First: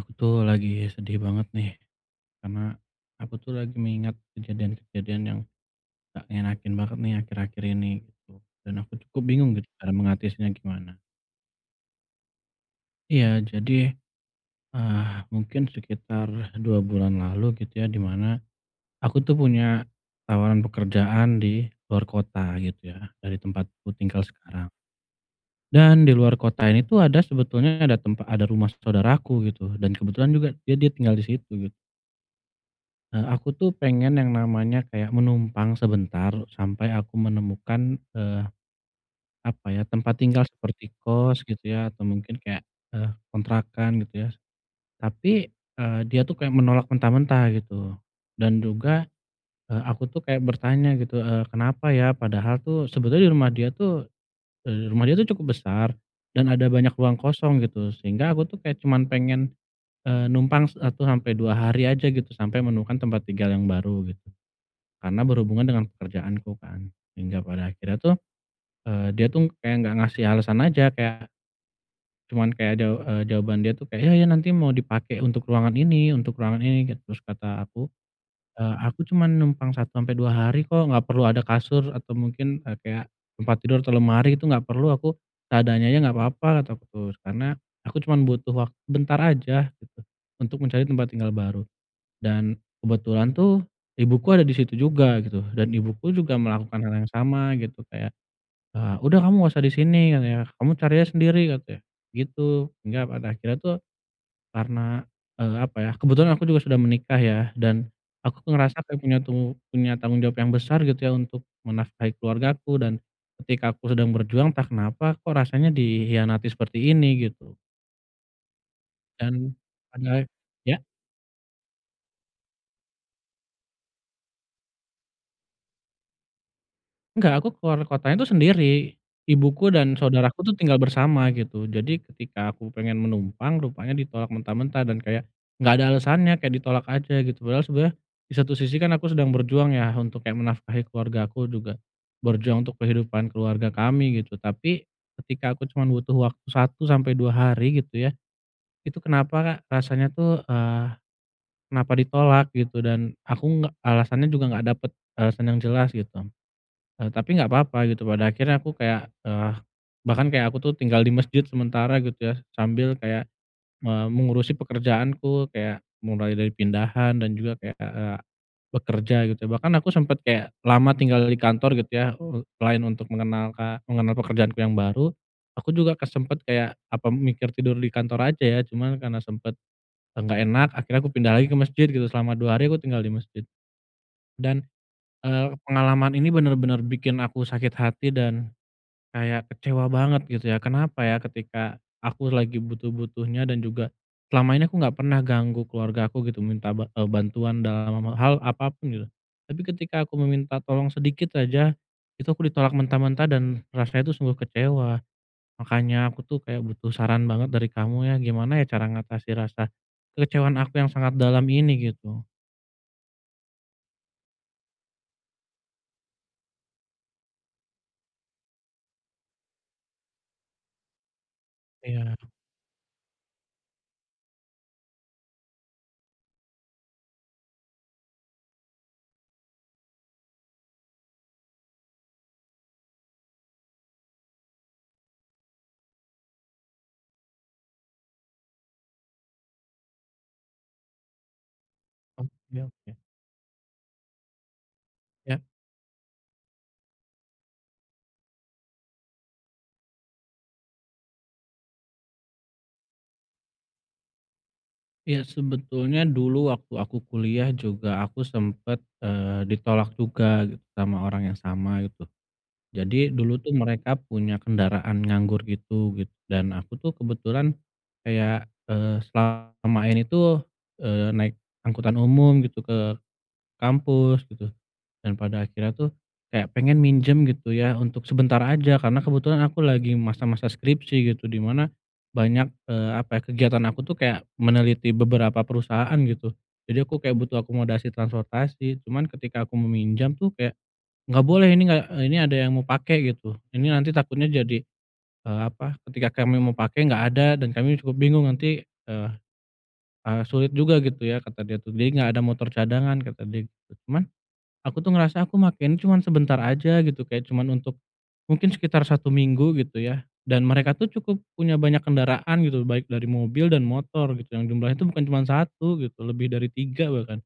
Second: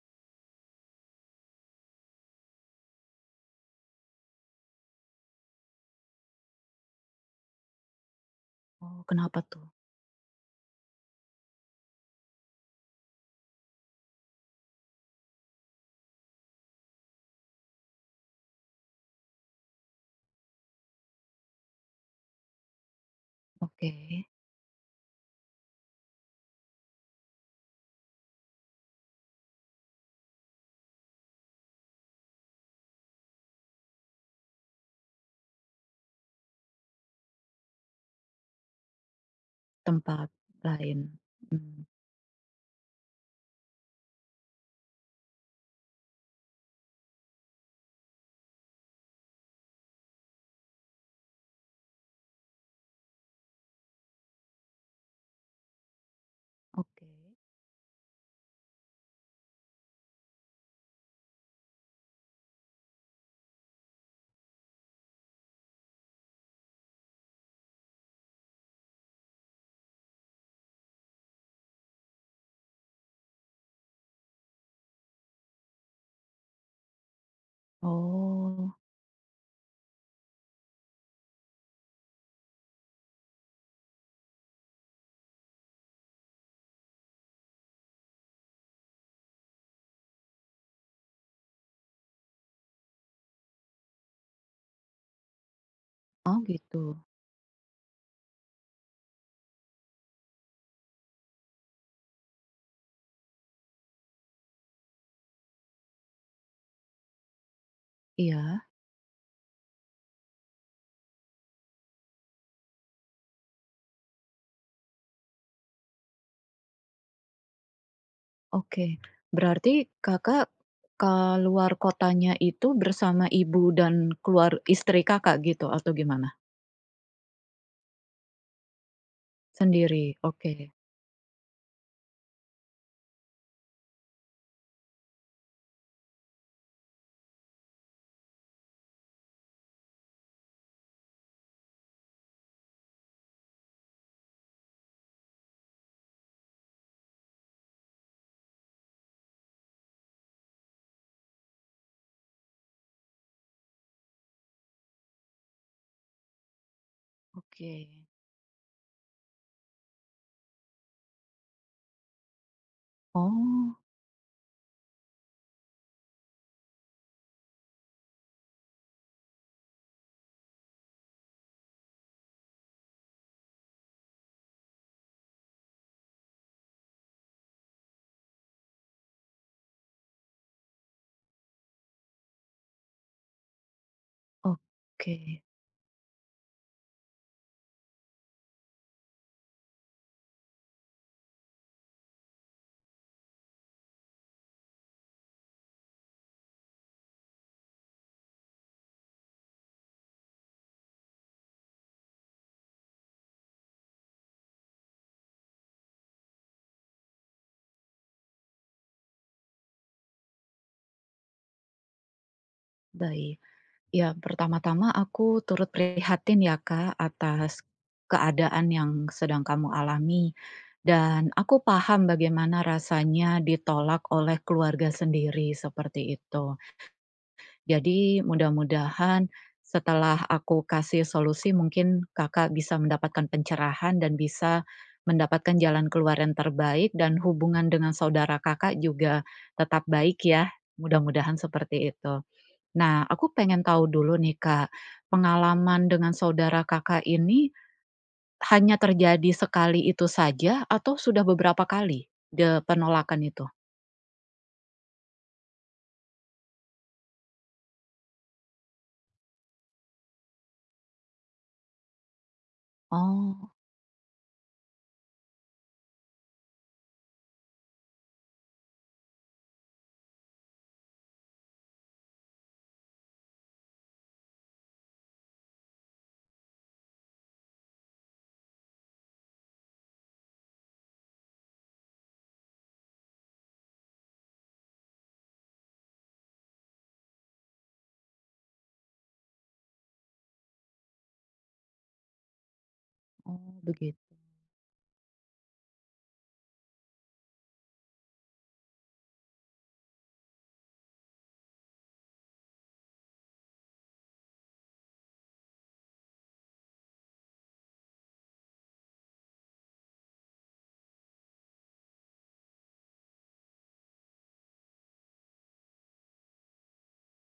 Aku, tuh, lagi sedih banget, nih. Karena aku, tuh, lagi mengingat kejadian-kejadian yang gak ngenakin banget, nih, akhir-akhir ini, gitu. Dan aku Oh. cukup Kenapa, bingung gitu tuh? cara mengatasinya gimana. Iya, jadi, eee, mungkin sekitar 2 bulan lalu gitu, ya, di mana, aku, tuh, punya tawaran pekerjaan di luar kota gitu, ya, dari tempat aku tinggal Oke. sekarang. Dan di luar kota ini, tuh, ada sebetulnya ada tempa ada rumah s saudaraku gitu. Dan kebetulan juga dia dia tinggal di situ, gitu. Eee, aku, tuh, pengen yang namanya kayak menumpang sebentar sampai aku menemukan, eee, apa ya, tempat Tempat, tinggal seperti lain. kos gitu, Mmm. ya, atau mungkin kayak, eee, kontrakan gitu, ya. S tapi, eee, dia, tuh, kayak menolak mentah-mentah gitu. Dan juga, eee, aku, tuh, kayak bertanya gitu, eee, kenapa ya. Padahal, tuh, sebetulnya di rumah dia, tuh, eee, rumah dia, tuh, cukup besar dan ada banyak Oke. ruang kosong gitu. Sehingga aku, tuh, kayak cuman pengen, eee, numpang 1 sampe 2 hari aja gitu, sampai menemukan tempat tinggal yang baru, gitu. Karena berhubungan dengan pekerjaanku, kan. Hingga pada akhirnya, tuh, eee, dia, tuh, kayak enggak ngasih alasan aja kayak cuman kayak daw eee, jawaban dia, tuh, kayak, "Iya, ya, nanti mau dipake untuk ruangan ini, untuk ruangan ini," gitu. Terus kata aku, Oh. "Eee, aku cuman numpang 1 sampe 2 hari, kok, enggak perlu ada kasur atau mungkin, eee, kayak tempat tidur atau lemari, itu enggak perlu aku. Seadanya aja enggak apa-apa," kata aku, tuh. Karena aku cuman butuh wak sebentar aja gitu, untuk mencari tempat tinggal baru. Dan, kebetulan, tuh, ibuku ada di situ juga gitu, dan ibuku juga Oh, melakukan hal gitu. yang sama gitu. Kayak, eee, "Udah kamu enggak usah di sini," katanya, "kamu cari aja sendiri," katanya, gitu. Sehingga pada akhirnya, tuh, karena, eee, apa ya kebetulan aku juga sudah menikah, ya, dan aku, tuh, Iya. ngerasa kayak punya tung punya tanggung jawab yang besar gitu, ya, untuk menafkahi keluargaku dan ketika aku sedang berjuang entah kenapa, kok, rasanya dikhianati seperti ini, gitu. Oke. Dan, Berarti, padahal Kakak ya? ke luar kotanya itu, bersama ibu dan keluar istri Kakak, gitu? Atau gimana? Enggak, aku keluar kotanya itu sendiri. Ibuku dan Sendiri. saudaraku tuh, Oke. tinggal bersama, gitu. Jadi, ketika aku pengen menumpang, rupanya ditolak mentah-mentah dan kayak, nggak ada alasannya, kayak ditolak aja, gitu. Padahal sebenarnya, di satu sisi kan aku sedang berjuang ya, untuk kayak menafkahi keluargaku, juga berjuang untuk kehidupan keluarga kami, gitu. Tapi, ketika aku cuma butuh waktu 1 sampai 2, hari gitu ya, itu kenapa, rasanya tuh, eee, kenapa ditolak, gitu. Dan, aku nggak alasannya juga nggak dapet alasan yang jelas, gitu. Eee, tapi nggak papa, Oke. gitu. Pada akhirnya, aku kayak, eee, bahkan kayak, aku tuh, tinggal di mesjid sementara, gitu ya, sambil kayak Oh. me mengurusi pekerjaanku, kayak mulai dari pindahan dan juga kayak, ah, eee, ak bekerja, gitu. Bahkan aku sempet kayak lama tinggal di kantor, gitu ya. Eee, selain untuk mengenalka mengenal pekerjaanku yang baru, aku juga ke sempet kayak, apa, mikir tidur di kantor aja, ya. Cuman, karena sempet, eee, nggak enak, akhirnya aku pindah lagi ke mesjid, gitu. Selama 2 hari, aku tinggal di mesjid. Dan, Oke. eee, pengalaman ini benar-benar bikin aku sakit hati, dan, kayak kecewa banget, gitu ya. Kenapa ya, ketika aku lagi butuh-butuhnya, dan juga, selama ini aku nggak pernah ganggu keluargaku, gitu. Minta ba eee, bantuan dalam, eee, hal apa pun, gitu. Tapi ketika aku meminta tolong sedikit aja, itu aku ditolak mentah-mentah dan, rasanya itu sungguh kecewa. Makanya, aku tuh kayak butuh saran banget dari kamu, ya. Gimana ya, cara ngatasi rasa kekecewaan aku yang sangat dalam ini? Gitu. Baik. Yang pertama-tama aku turut prihatin ya Kak atas, keadaan yang sedang kamu alami, dan aku paham Iya. bagaimana rasanya ditolak oleh keluarga sendiri seperti itu. Jadi, mudah-mudahan, setelah aku kasih solusi, mungkin, Kakak bisa mendapatkan pencerahan dan bisa, mendapatkan jalan keluar yang terbaik dan hubungan dengan saudara Kakak juga, tetap baik ya, mudah-mudahan seperti itu. Oh, ya, oke. Nah, aku pengen tahu dulu nih Kak, Ya. pengalaman dengan saudara Kakak ini, hanya terjadi sekali itu saja atau sudah beberapa kali? De penolakan itu? Ya, sebetulnya dulu waktu aku kuliah juga aku sempet, eee, ditolak juga, gitu, sama orang yang sama, gitu. Jadi dulu tuh Oh. mereka punya kendaraan nganggur gitu, git dan aku tuh kebetulan, kayak, eee, selama ini tuh, eee, naik angkutan umum gitu, ke, kampus gitu. Dan pada akhirnya tuh, kayak pengen minjem gitu ya, untuk sebentar aja, karena kebetulan aku lagi masa-masa skripsi gitu, di mana, banyak, eee, apa ya, kegiatan aku tuh kayak, meneliti beberapa perusahaan gitu. Jadi aku kayak butuh akomodasi transportasi. Cuman ketika aku meminjam tuh kayak, "Enggak boleh, ini enggak eee, ini ada yang mau pake," gitu, Oh "ini nanti begit takutnya jadi, eee, apa, ketika kami mau pake enggak ada, dan kami cukup bingung nanti, e e sulit juga gitu ya," kata dia tuh. Dia enggak ada motor cadangan, kata dia gitu. Cuman, aku tuh ngerasa aku make ini cuman sebentar aja gitu, kayak cuman untuk, mungkin sekitar 1 minggu gitu ya, dan mereka tuh cukup punya banyak kendaraan gitu, baik dari mobil dan motor gitu, yang jumlahnya itu bukan cuman 1 gitu, lebih dari 3 bahkan.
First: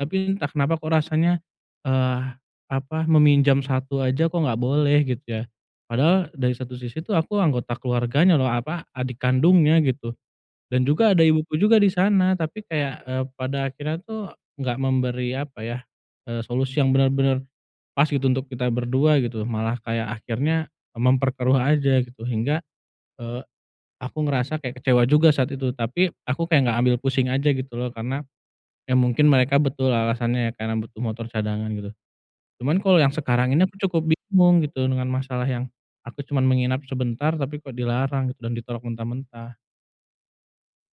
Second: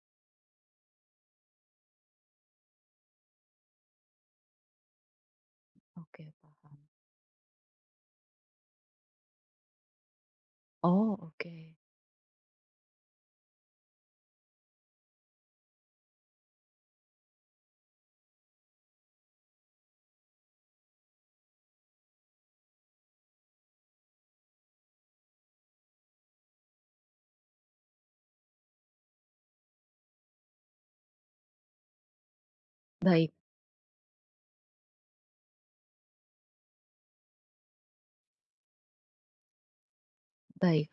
Tapi entah kenapa kok rasanya, eee, apa, meminjam 1 aja kok enggak boleh gitu ya. Padahal, Oke, dari satu paham. sisi itu aku anggota keluarganya loh, apa, adik kandungnya gitu. Dan juga Oh, ada ibuku oke. juga di sana. Tapi kayak, eee, pada akhirnya tuh nggak memberi, apa ya, eee, solusi yang benar-benar pas gitu untuk kita berdua gitu, malah kayak akhirnya memperkeruh aja gitu. Hingga, eee, aku ngerasa kayak kecewa juga saat itu. Tapi, aku kayak enggak ambil pusing aja gitu loh. Karena, ya mungkin mereka betul alasannya ya karena butuh motor cadangan gitu. Cuman kalau yang Baik. sekarang ini aku cukup bingung gitu, dengan masalah yang, aku cuman menginap sebentar tapi kok dilarang gitu dan ditolak mentah-mentah. Baik.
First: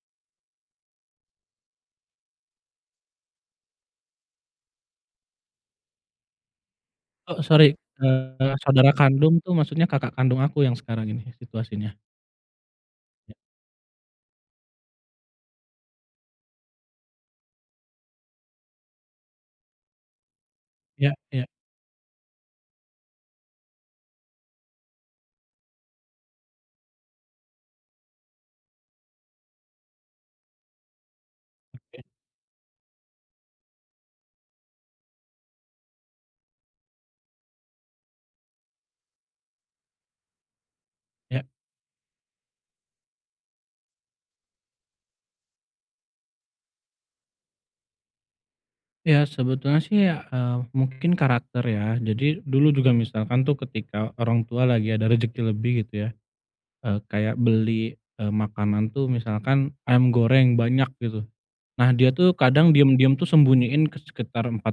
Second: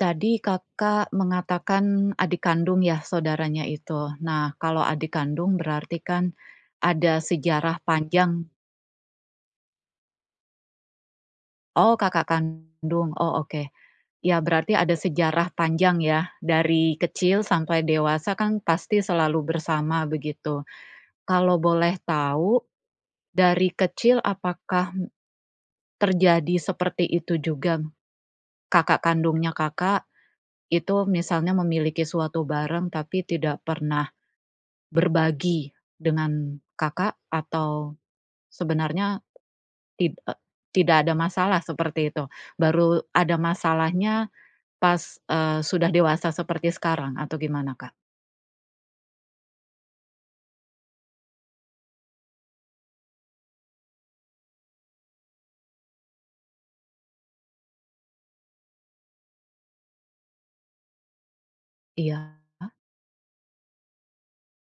Tadi Kakak mengatakan adik kandung ya, saudaranya itu. Nah, kalau adik kandung berarti kan, ada E sorry, sejarah panjang. eee, saudara kandung tuh maksudnya kakak kandung aku yang sekarang ini, situasinya. Oh, kakak kandung. Oh, oke. Ya berarti ada sejarah panjang ya, dari kecil sampai dewasa kan pasti selalu bersama begitu. Ya ya. Kalau boleh tahu, dari kecil apakah, hmm, terjadi seperti itu juga? Kakak kandungnya Kakak, itu misalnya Oke. memiliki suatu bareng tapi tidak pernah, berbagi dengan Kakak atau, sebenarnya tid e tidak ada Ya. masalah, seperti itu. Baru ada masalahnya pas, eee, sudah dewasa seperti sekarang, atau gimana Kak? Ya sebetulnya sih ya, eee, mungkin karakter ya. Jadi, dulu juga misalkan tuh ketika orang tua lagi ada rejeki lebih gitu ya, eee, kayak beli, eee, makanan tuh misalkan, ayam goreng banyak gitu. Nah, dia tuh Iya. kadang diem-diem tuh sembunyiin ke sekitar 4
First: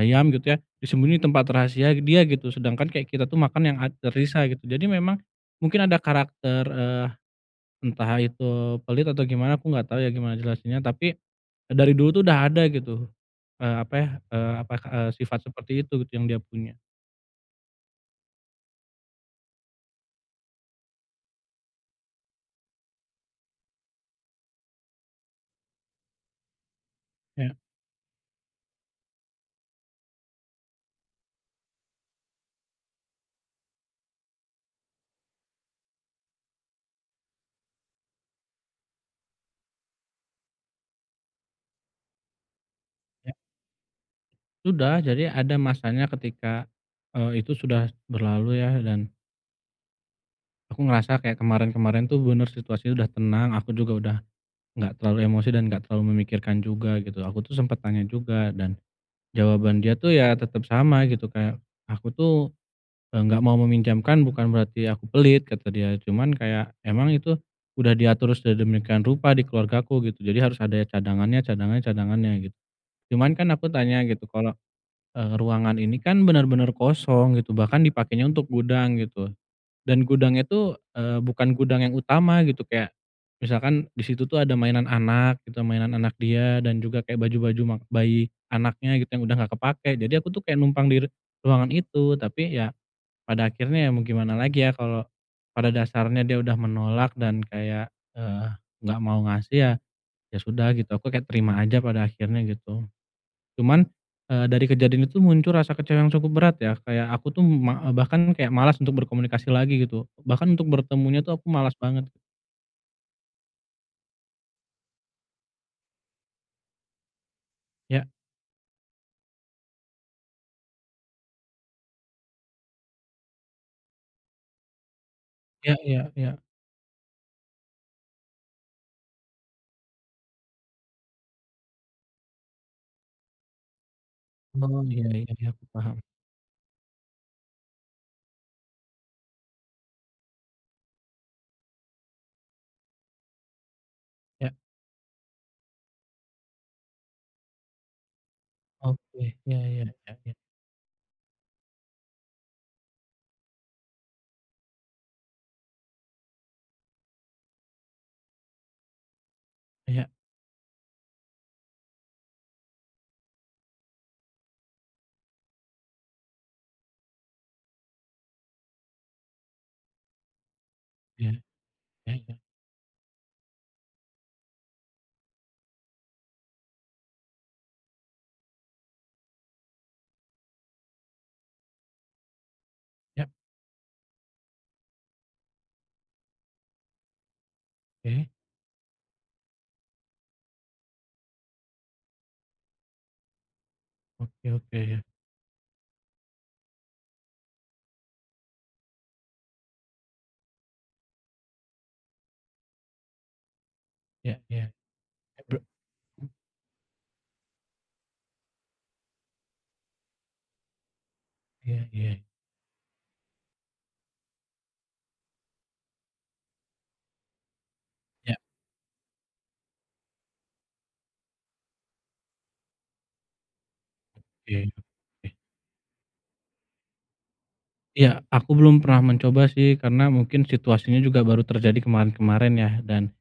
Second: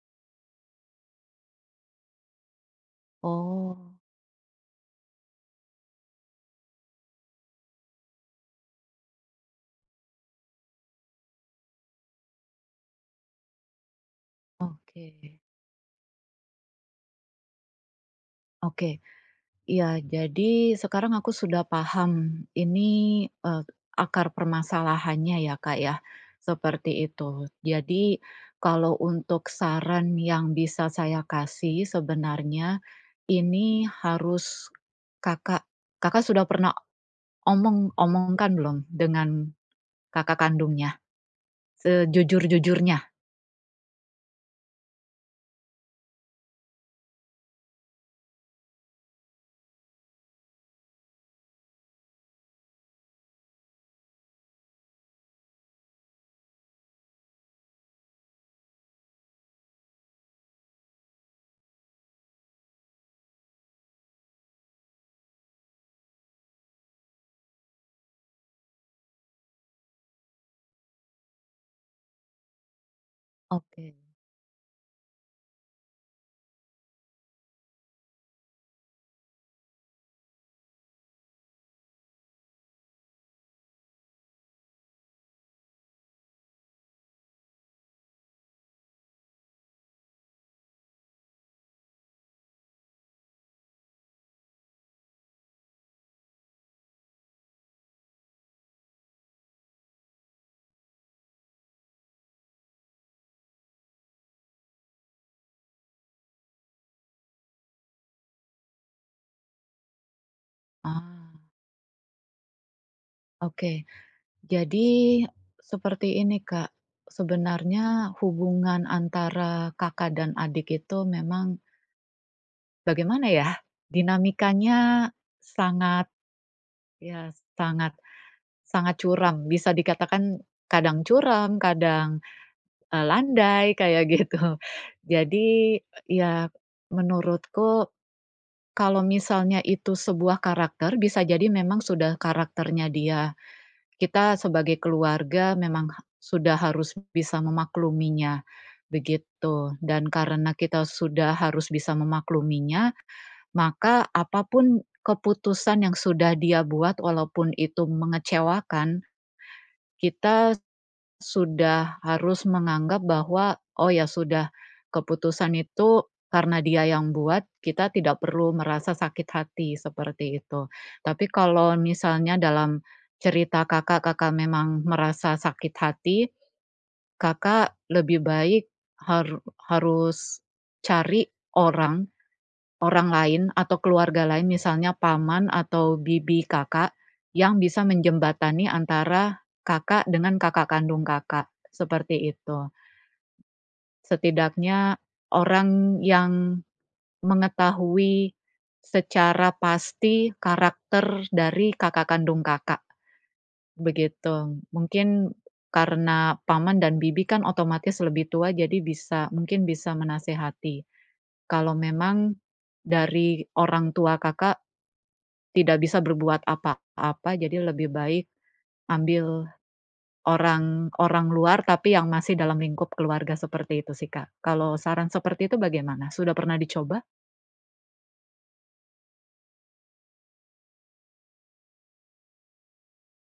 ayam, gitu ya, disembunyiin di tempat rahasia dia gitu. Sedangkan kayak kita tuh makan yang Oh. ad tersisa gitu. Jadi memang, mungkin ada karakter, eee, entah itu pelit atau gimana, aku enggak tau ya gimana jelasinnya, tapi, dari dulu tuh udah ada gitu, eee, apa ya, eee, apa, eee, Oke. sifat seperti itu yang dia punya. Oke. Iya. Jadi, sekarang aku sudah paham, ini, eee, akar permasalahannya, ya Kak, ya. Seperti itu. Ya. Jadi, kalau untuk saran yang bisa saya kasih, sebenarnya, ini harus Kakak Kakak sudah pernah omong, omongkan belum dengan kakak kandungnya? Sejujur-jujurnya. Ya. Udah, jadi ada masanya ketika, eee, itu sudah berlalu ya, dan aku ngerasa, kayak kemarin-kemarin tuh, benar, situasinya udah tenang, aku juga udah, nggak terlalu emosi dan nggak terlalu memikirkan juga, gitu. Aku tuh sempet nanya juga, dan jawaban dia tuh, ya tetap sama, gitu. Kayak, "Aku tuh, eee, nggak mau meminjamkan, bukan berarti aku pelit," kata dia, "cuman kayak, emang itu udah diatur sedemikian rupa di keluargaku," gitu, "jadi harus ada ya cadangannya, cadangannya, cadangannya," git cuman, kan aku Oke. tanya, gitu, kalau, eee, ruangan ini kan, benar-benar kosong, gitu, bahkan dipakainya untuk gudang, gitu. Dan gudangnya tuh, eee, bukan gudang yang utama, gitu. Kayak, misalkan, di situ tuh ada mainan anak gitu, a mainan anak dia, dan juga kayak baju-baju mak bayi anaknya, gitu, yang udah nggak kepake. Jadi aku tuh kayak numpang di r ruangan itu. Tapi ya, pada akhirnya, ya mau gimana lagi ya, kalau pada dasarnya dia udah menolak, dan kayak, eee, nggak mau ngasih, ya, ya sudah, gitu. Aku kayak, terima aja pada akhirnya, gitu. Cuman, eee, dari kejadian itu, muncul rasa kecewa yang cukup berat, ya. Kayak aku tuh, ma eee, bahkan kayak malas untuk berkomunikasi lagi, gitu. Bahkan untuk Ah. bertemunya tuh, aku malas banget. Oke. Jadi, seperti ini Kak, sebenarnya, Ya. hubungan antara kakak dan adik itu memang bagaimana ya? Dinamikanya Ya sangat, ya ya. ya sangat, sangat curam. Bisa dikatakan, kadang curam, kadang, e landai kayak gitu. Oh, iya iya iya, Jadi, paham. ya, menurutku, kalau misalnya itu sebuah karakter, bisa jadi memang sudah karakternya dia. Kita Ya. sebagai keluarga memang ha sudah harus bisa memakluminya, Oke. Ya begitu. ya Dan ya ya. karena kita sudah harus bisa memakluminya, maka apa pun keputusan yang sudah dia buat walaupun itu mengecewakan, Iya. kita s sudah harus menganggap bahwa, oh ya sudah, keputusan itu karena dia yang buat, kita tidak perlu merasa sakit hati, seperti itu. Tapi Iya, kalau ya misalnya ya. dalam, cerita Kakak, Kakak memang merasa sakit hati, Kakak lebih baik haru harus, cari, orang, orang Ya. lain atau keluarga lain misalnya paman atau bibi Kakak, yang bisa Oke. menjembatani antara, Kakak dengan kakak kandung Kakak, seperti itu. Oke oke Setidaknya, ya. orang yang mengetahui secara pasti karakter dari kakak kandung Kakak, Ya begitu. ya. Mungkin, Ebe hmm? karena paman dan bibi kan otomatis lebih tua, jadi bisa mungkin bisa menasehati. Kalau Iya iya. memang dari orang tua Kakak tidak bisa berbuat apa-apa, jadi lebih baik Ya. ambil orang, orang luar, tapi yang masih dalam lingkup keluarga seperti itu sih Kak. Oke, Kalau saran oke. seperti itu bagaimana? Sudah pernah dicoba? Iya, aku belum pernah mencoba sih, karena mungkin situasinya juga baru terjadi kemarin-kemarin ya, dan,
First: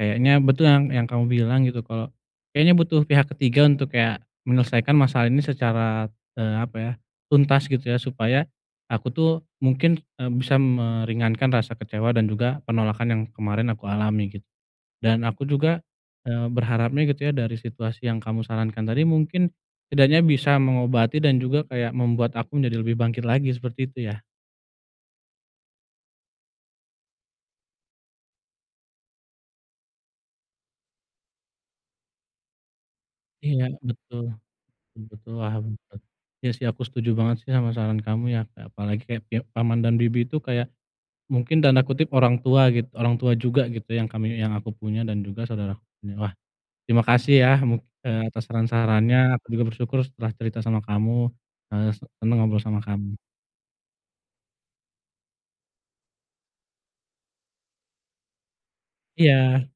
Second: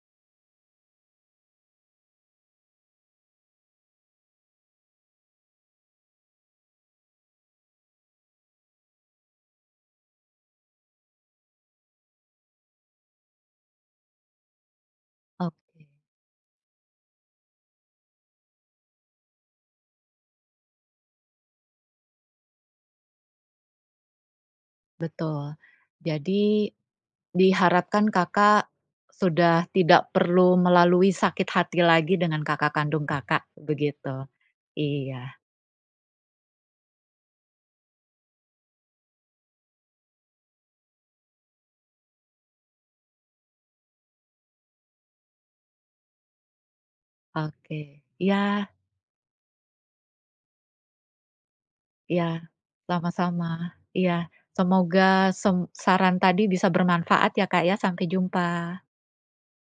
kayaknya betul yang yang kamu bilang gitu, kalau, kayaknya butuh pihak ketiga untuk kayak, menyelesaikan masalah ini secara, eee, apa ya, tuntas gitu ya, supaya, aku tuh, mungkin, e bisa meringankan rasa kecewa dan juga, penolakan yang kemarin aku alami gitu. Dan aku juga, Oke. eee, berharapnya gitu ya dari situasi yang kamu sarankan tadi mungkin, setidaknya bisa mengobati dan juga kayak membuat aku menjadi lebih bangkit lagi, seperti itu ya. Betul. Jadi, diharapkan Kakak, sudah tidak perlu melalui sakit hati lagi dengan kakak kandung Kakak, Iya, betul, begitu. betul betul Iya. paham bet iya sih aku setuju banget sih sama saran kamu ya ya apalagi kayak pihak paman dan bibi itu kayak, mungkin tanda kutip "orang tua" gitu, orang tua juga gitu yang kami yang aku punya dan juga saudaraku punya. Wah, terima kasih ya, mung Oke. e atas Iya. saran-sarannya, aku juga bersyukur setelah cerita sama kamu, eee, se Iya, senang ngobrol sama kamu. sama-sama. Iya. Semoga sem saran tadi bisa bermanfaat ya Kak ya, sampai jumpa. Iya.